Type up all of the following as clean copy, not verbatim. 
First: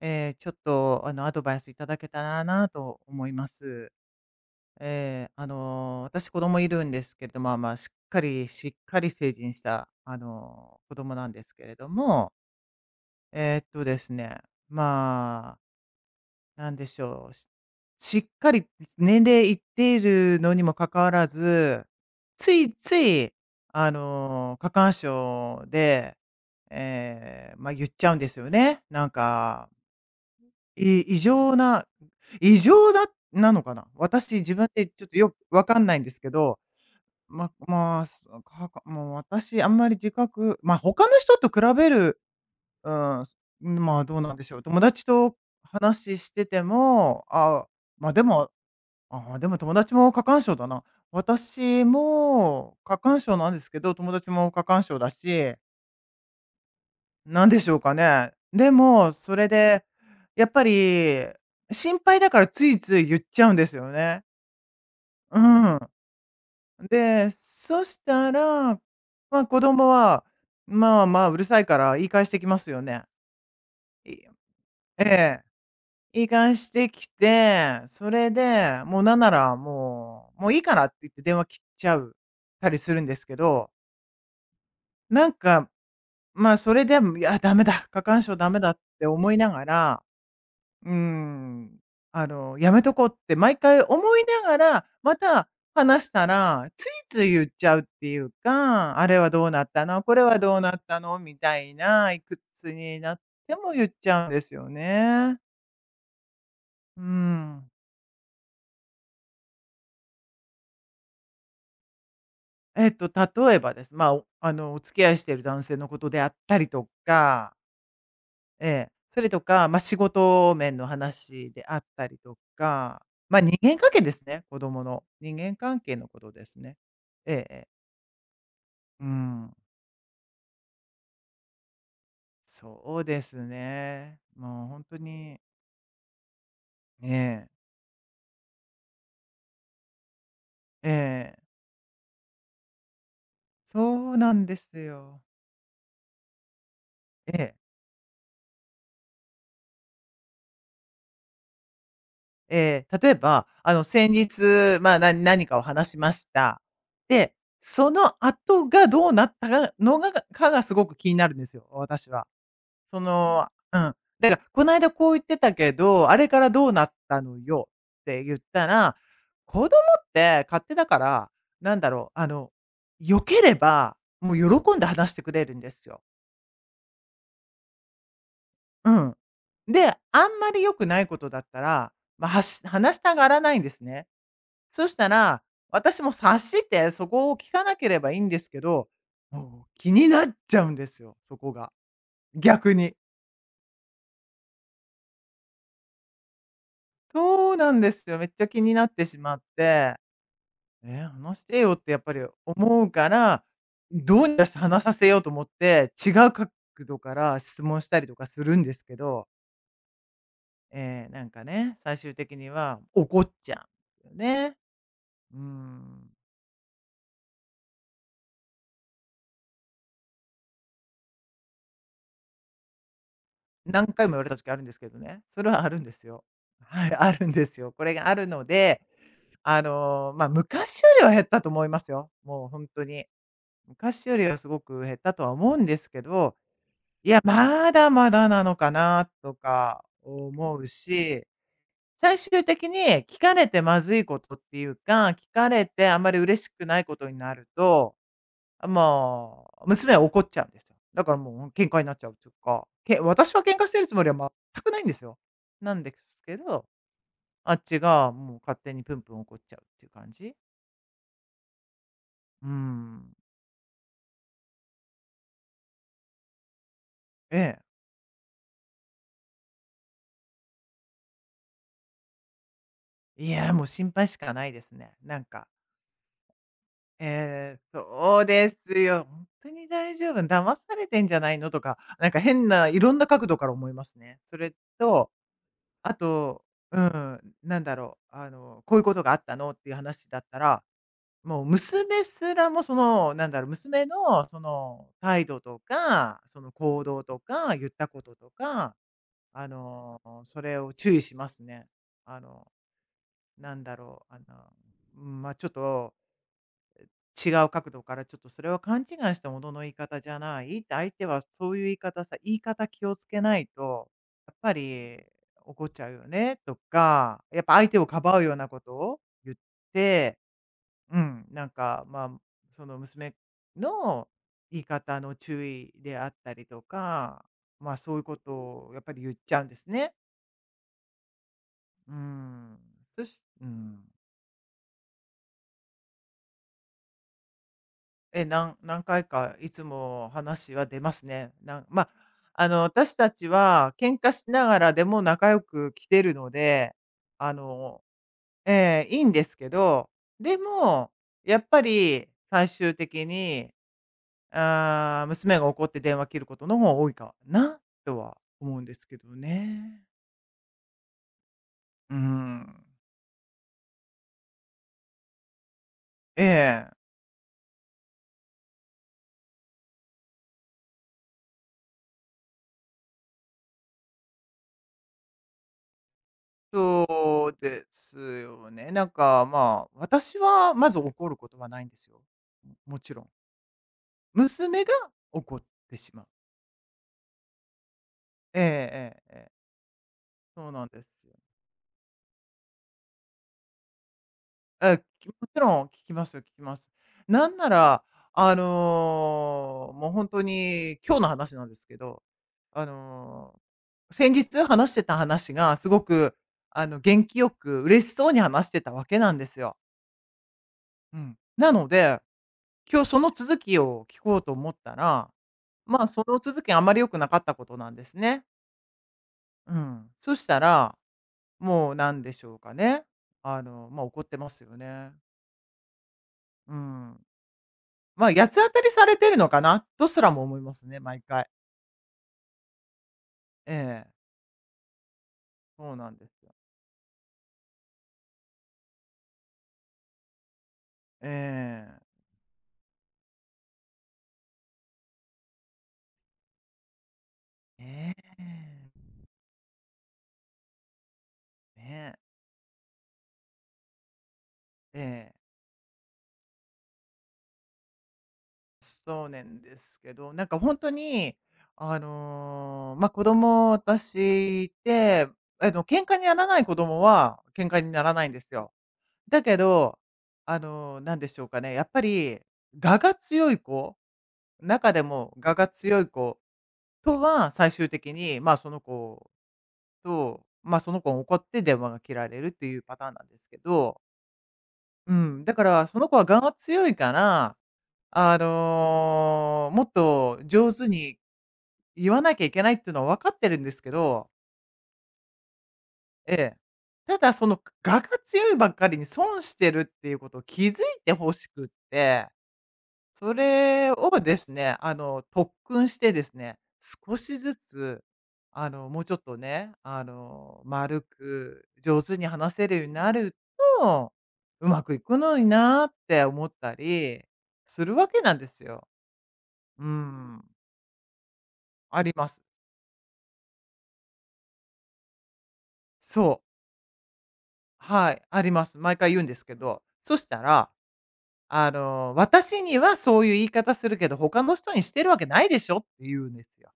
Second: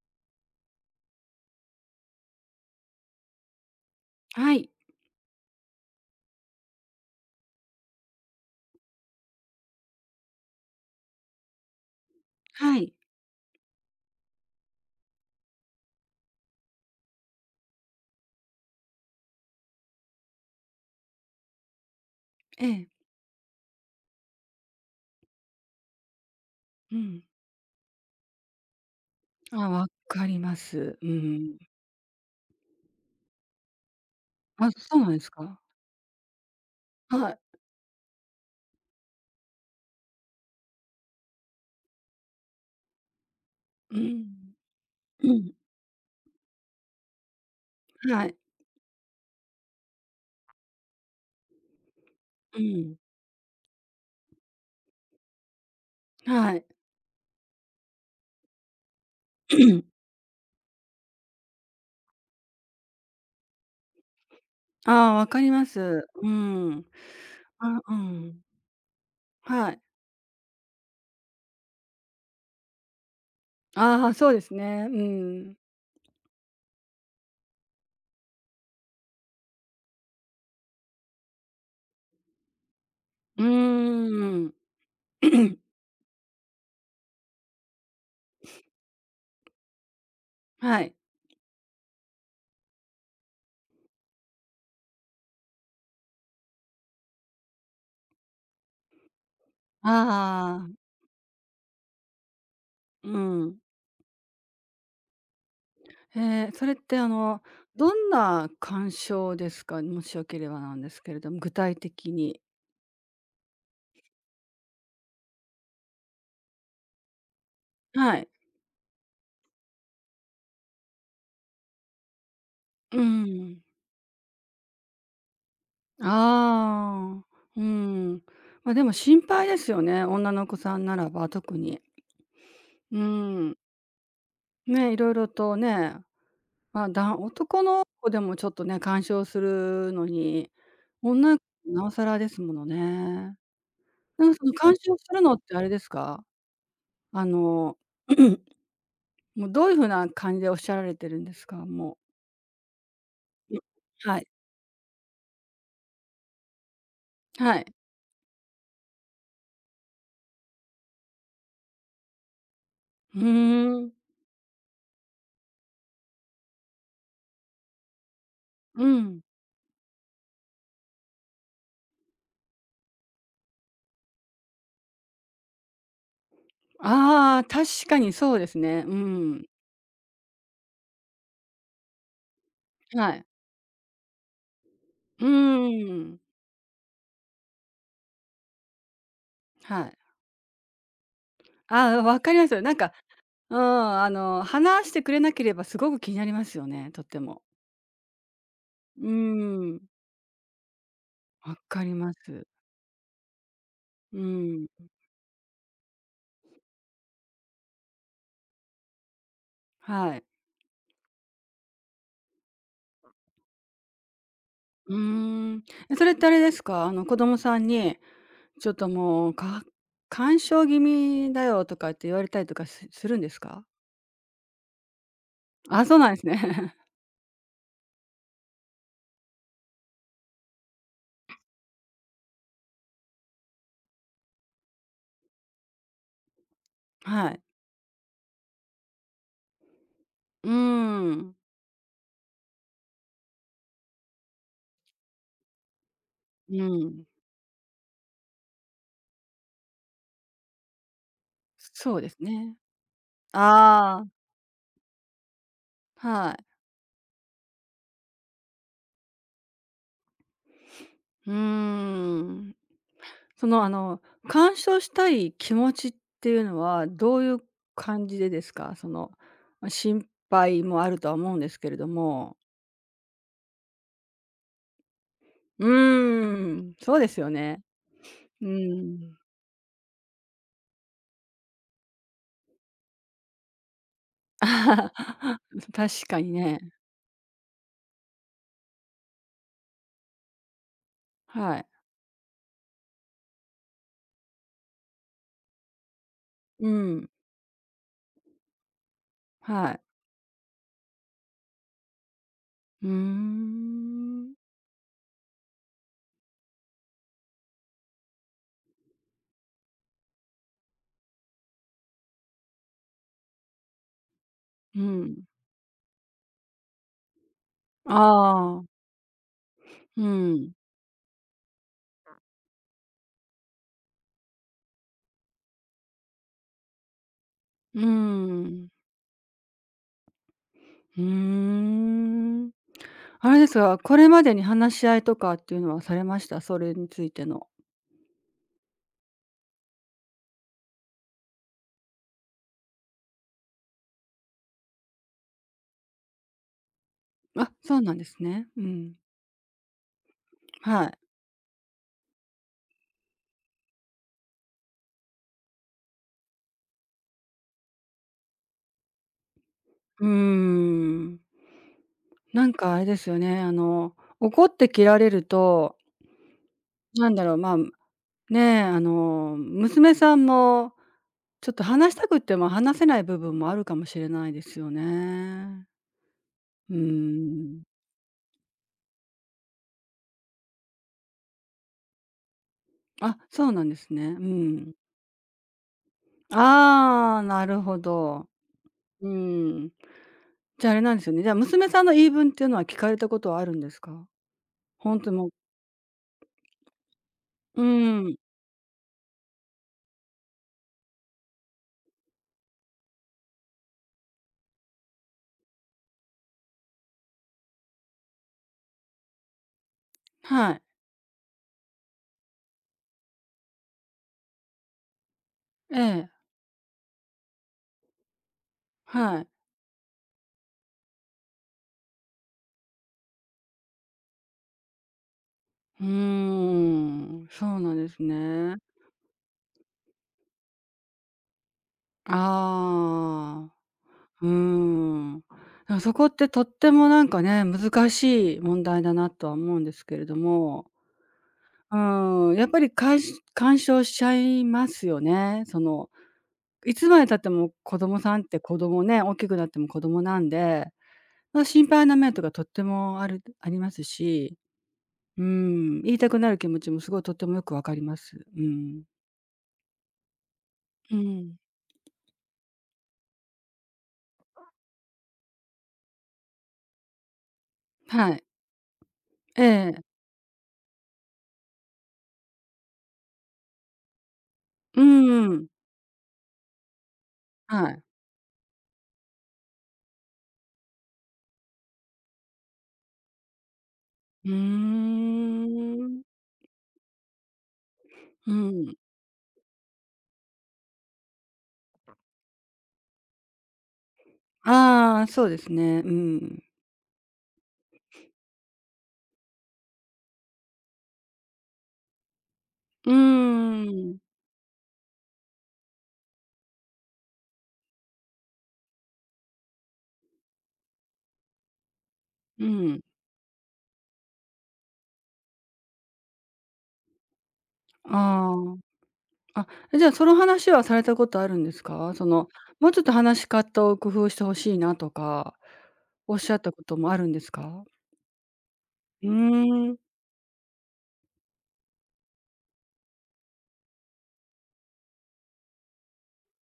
えーちょっと、あの、アドバイスいただけたらなと思います。はい、私子供いるんですけれども、まあまあ、しっかり成人した、子供なんですけれども、はい。ですね、まあ、なんでしょう、しっかり年齢いっているのにもかかわらず、つえいえ、つい、過干渉で、うん。ええ、ま、言っちゃうんですよね。なんあ、かわかります。いう異常ん。な異常なのかな？私、自分あ、でそうちょっなんとですよくか？わかんないんですけど、はい。ままあ、すかかもう私あんまり自覚。他の人と比べる、うん、うまあ、どうん。なんでしょう、友達うとん、話してても、ま、ではい。も、あ、でも友達も過干渉だな。私うもん。過干渉なんですけど、友達も過干渉だしはい。なんでしょうかね。でも、それで、やっぱり、心配だからついつい言っちゃうんですよね。ああ、わうかりまん。す。うん。で、あ、そうしたん。ら、ま、子はい。供は、まあまあ、うるさいから言い返してきますよね。あいあ、そうですね。うええ。ん。言い返してきて、それで、もうなんなら、もう、もういいからって言って電話切っちゃうたりするんですけうど、ーん。なん か、まあ、それでも、いや、ダメだ、過干渉ダメだって思いながらはうい。ーん。やめとこうって毎回思いながら、また話したら、ついつい言っちゃうっていうか、あれはどうなったの、これはどうああ、なったのみたいな、いくつになうってん。も言っちゃうんですよね。へえ、それってうん。どんな鑑賞ですか？もしよければなんですけれども、具体的に。えっと、例えばです。まあ、おあの、お付き合いしている男性のことであったりとかはい。ええ。それとか、まあ、仕事面の話であったりとうか、まあ、人ん。間関係ですね、子供の。人間関係のことですね。ああ、えええうえ。ん。ま、でもう心配ん。ですよね、女の子さんならば特に。そううですん。ね。もう本ね、い当ろいろに、とね、まあ、ねだえ。男の子でもちょっとね、干渉するのに、女えのえ。子なおさらですものね。そうなんなかんそので干す渉するよ。のってあれですか？あええ。の、もうどういう風な感じでおっしゃられてるんですか？ええ、例えば、う。先はい。日、まあ、何かを話しました。で、はい。その後がどうなったかがすごく気になるんですよ、私は。そふーの、うん。ん。だから「この間こう言ってたけど、あれからどうなったのよ」って言ったうら、ん。子供って勝手だから、なんだろう、あの、良ければ、もう喜んで話してくれるんですよ。ああ、確かにそうですね。ううん。ん。で、あんまり良くないことだったら、まあ、話しはたい。がらないんですね。そしたうーら、私もん、察して、そこを聞かなければいいんですけど、もうは気い。になっちゃうんですよ、そこが。ああ、分かりますよ。な逆んか、に。うん、話してくれなければすごく気になりますよね、とっても。そうなんですよ。めっちゃ気になっうてーしまっん、て。ね、話し分てよっかりてやっぱまりす。思うから、うどうにかしてー話ん、させようと思って、違う角度から質問したりとかするんですけど、はい。最終的には怒っちゃうんですよね。ううーん。え、そん。れってあれですか、子供さんに、ちょっともう、干渉気味だよとかって言われたりとかするんですか？何回も言われた時あるんですけどね。それはあるあ、んでそうすなんでよ。すね。はい、あるんですよ。これがあるので、まあ、昔よりは減ったと思いますよ。もう本当に。昔よりはすごく減ったとは思うんですけど いや、はい。まだまだなのかなとかうー思うし、ん、最終的に聞かれてまずいことっていうか、聞かれてあんまり嬉しうくないこん。とになると、あ、もう、娘は怒っちゃうんですよ。だからもう喧嘩になそっうちでゃすうというね。か、私は喧嘩してるつもああ、りは全くないんですよ。なんですはけい。ど、あっちがもう勝手にプンプン怒っちゃうっていう感じ。うーうん。ん。その、あの、鑑賞したい気持ちっていうのは、どういえうえ。感じでですか？その、ま、心配もあるとは思うんですけれども。いや、もう心配しかないですね。なんか。うーん、そうですよええ、ね。そううでーすよ。ん。本当に大丈夫、「騙されてんじゃないの？」とか、なんか変ないろんな角度から思いますね。それと、あ確かにと、ね。うん、「こういうことがあったの？」っていう話だったら、もうはい。娘すらもその、なんだろう、娘のその態度とか、そのう行動ん、とか、言ったこととか、あはい。の、それを注意しますね。あの、うーなんだろう、あの、ん。うん、ま、ちょっと違う角度からちょっとそれは勘違いしたものの言い方じゃない、って相手はそういう言い方気をつけないと、やっぱうりん。怒っちゃうよねとか、やっぱ相手をかばうようなこああ、とを言っうて、ん。うん、なんか、まあ、その娘の言い方の注意であったりとか、まあうーそういうことん。をやっぱり言っちゃうんですね。うーうん。ん。あれうですが、ん。これまでに話し合いとかっていうのはされました？それについての。え、なん何回かいつも話は出ますね。まあ、私たちは喧嘩しながらでも仲良く来てるので、ああ、そうのなんですね。うええ、ん。いいんですけど、ではも、い。やっぱり最終的に、ああ、娘が怒って電話切ることの方が多いかなとは思うんですけどね。うーん。うなんん。かあれですよね、怒って切られると、ええ、なんだろう、まあ、ねえ、娘さんも、ちょっと話したくっても話せない部分もあるかもしれないですよね。うーそうん。ですよね。なんか、まあ、私はまず怒ることはないんですよ。もちろん。あ、そうなんですね。う娘がん。怒ってしまう。ああ、なるほど。えええうえええ。ん。そうなじんゃあ、あれでなんですすよ。よね。じゃあ、娘さんの言い分っていうのは聞かれたことはあるんですか？えほんとももうちろん聞きますよ、聞きます。なんなうら、ん。もう本当に今日の話なんですけど、あの、先日話してた話がすごく、元気よく嬉しそうに話してたわけなんですよ。はい。うん。なので、今日その続きを聞こうと思ったら、えまあ、そえ、の続きあまり良くなかったことなんですね。はい。うん。そしたらもうなんでしょうかね。ま、怒ってますよね。うーうん。ん、そうなんですま、八つ当ね。たりされてるのかなとすらも思いますね、毎回。ああ、ええ、うーん。そうなそんこでっすてよ。とってもなんかね、難しい問題だなとは思うんですけれども、えうえ。ーん、やっぱりかんし干渉しちゃいますよね。その、いつまで経っても子ね供さんって子え、供ね、大きくなっても子供なんで、まあ、心配ねなえ。面とかとってもありますし、えうーえ。ん、言いたくなる気持ちもすごいとってもよくわかります。うん。そうなんですけど、なんか本当うに、ん。ま、子供私って、あの、喧嘩にならない子供は喧嘩にならないはんでい。すよ。だけえど、え。なんでしょうかね、やっぱり我が強い子中うでもん我うん。が強い子とは、最終はい。的に、まあ、その子と、まあ、その子が怒って電話が切られるっていうパターンなんですけど、うーうん、だからその子ん。は我が強いから、うん。もっと上手に言わなきゃいけないっていうのは分かってるんですけど、ああ、そうですね。うええ。ん。ただその我が強いばっかりに損してるっていうことを気づいてほしくってうーそれをん。ですね、特訓してですね、少しずつ、もうちょっとね、丸く上手に話うせるようにん。なると、うまくいくのになーって思ったりするわけなんであすよ。あ。あ、うえ、じゃあ、そのん、話はされたことあるんですあか？りそます。の、もうちょっと話し方を工夫して欲しいなとか、そおっう、しゃったこともあるんですか？はい、あります。毎回言ううんですけど、ーん。そしたら、私にはそういう言い方するけど、他の人にしてるわけないでしょって言うんですよ。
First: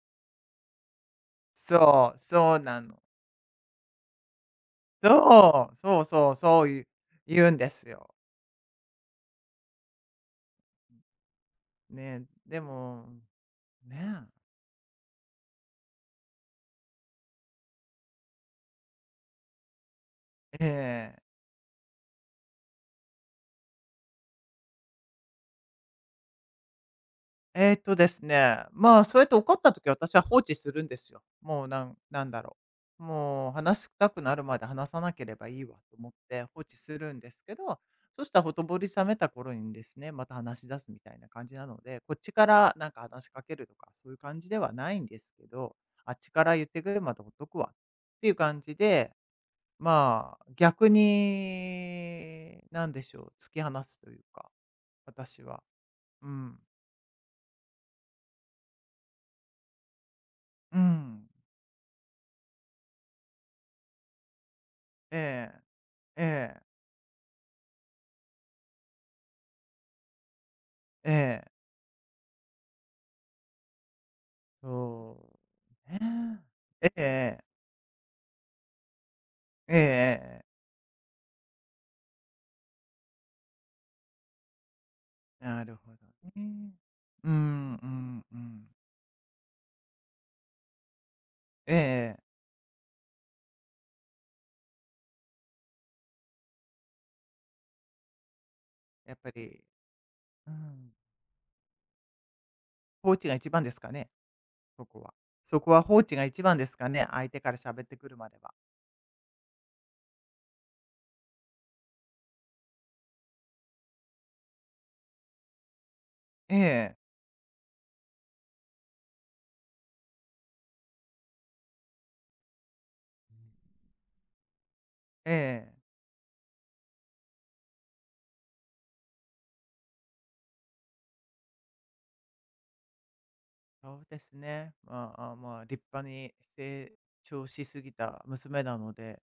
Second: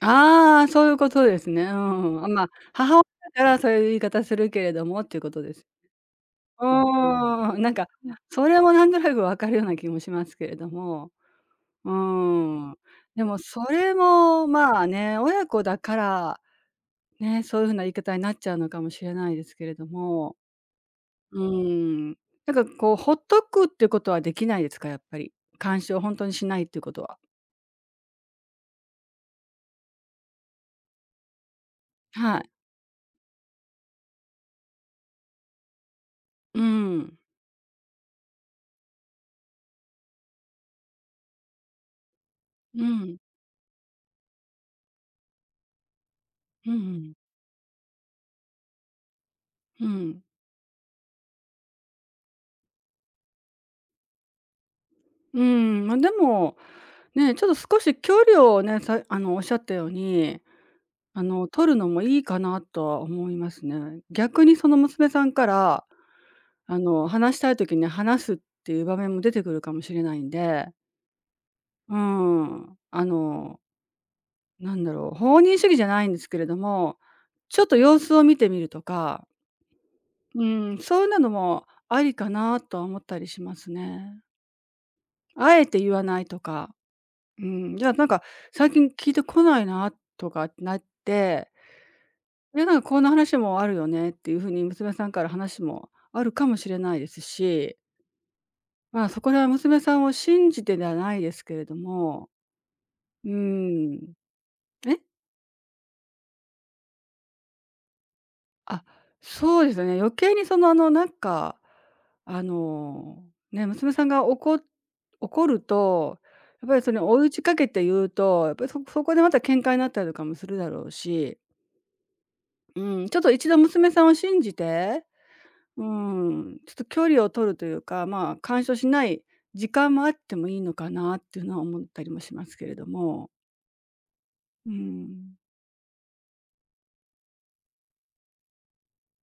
ああ、そういうことですね。うそんう、うん。あ、まあ、そうな母親の。だからそういう言い方するけれどもっていうことです。そう、そうそう、うそういう言うーんん。でなんか、すよ。それもなんとなくわかるような気もしますけれども。うね、でーん。も、でもそれねも、まあね、親子だから、ね、そういう風な言い方になっちゃうのかもしれないですけれども、え、ええ。うーん。なんかこう、ほっとくってことはできないですか？やっぱり。干渉をほんとにしないっていうことは。えっとですね、まあ、そうやって怒った時は私は放置するんですよ。もうなんなんはだい。ろう、もう話したくなるまで話さなければいいわと思って放う置するん。んですけど、そしたらほとぼり冷めた頃にですね、また話し出すみたいな感じなので、こっちからうなんかん。話しかけるとか、そういう感じではないんですけど、あっちから言っうん、うてくるん。までほっとくわっていう感じでまあ、逆に、なんでしょう、突き放すというか、う私は。ん。ま、でうも、ん。ね、ちょっと少し距離をね、さあの、おっしゃったように、うん。取るのもいいかなとは思いますね。逆にその娘さんかえらえ、ええ、話したい時にね話すっていう場面も出てくるかもしれないんで、ええ、うーん、なんだろそう、放任主義じゃう、ないんですけね。れどええも、ええ、ちょっと様子を見てみるとか、ええうええ、ーん、そういうのもありかなとは思ったりしますね。あなえるて言ほどわないね。とうか、ん、ううん、じゃあなんかん、うん。最近聞いてこないなとかってなって、ええええ、いやなんかこんな話もあるよねっていう風に娘さんから話もあるかもしれないですしまあ、やっそぱこらはり、娘さんを信うじてでん、はないですけれども、放置うーが一番ですかね、ん。そえ？こは。そこは放置が一番ですかね、相手から喋ってくるまでは。あ、そうですよね。余計にその、あの、ね、娘さんが怒ると、えやっぱりそえ、の追い打ちかけて言うと、やっぱりそこでまた喧嘩になったりとかもするだろうし、うん、ちょっと一度娘さんを信じて、ええ。うん、ちょっと距離を取るというか、まあ、干渉しない時間もあってもいいのかなっていうのは思ったりもしますけれども。そうですうね。まあ、ん。あ、まあ、立派に成長しすぎた娘なので、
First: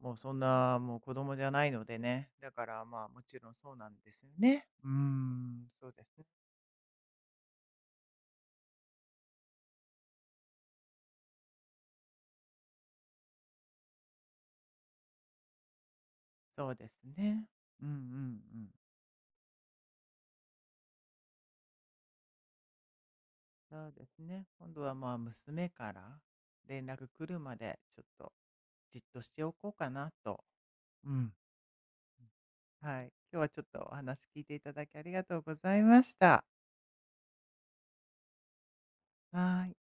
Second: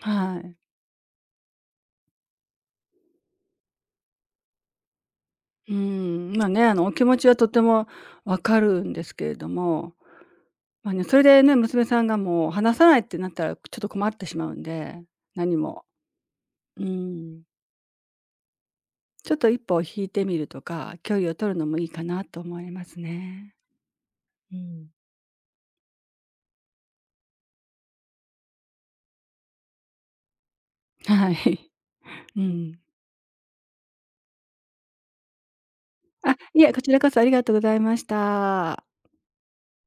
もうそんい。な、もう子供じゃないのでね。だからまあ、もちろんそうなんですよね。うーん、うそうですね。ん、まあね、お気持ちはとてもわかるんですけれども、まあね、それでね、娘さんがもう話さないってなったら、ちょっと困ってしまうんで、何も。そううですん。ね。うんうんうん。ちょっと一歩引いてみるとか、距離を取るのもいいかなと思いますね。そうですね。う今度ん。はまあ、娘から連絡来るまで、ちょっとじっとしておこうかなと。うはん。い。うん。はい。今日はちょっとお話聞いていただきありがとうございましあ、た。いえ、こちらこそありがとうございました。はーい。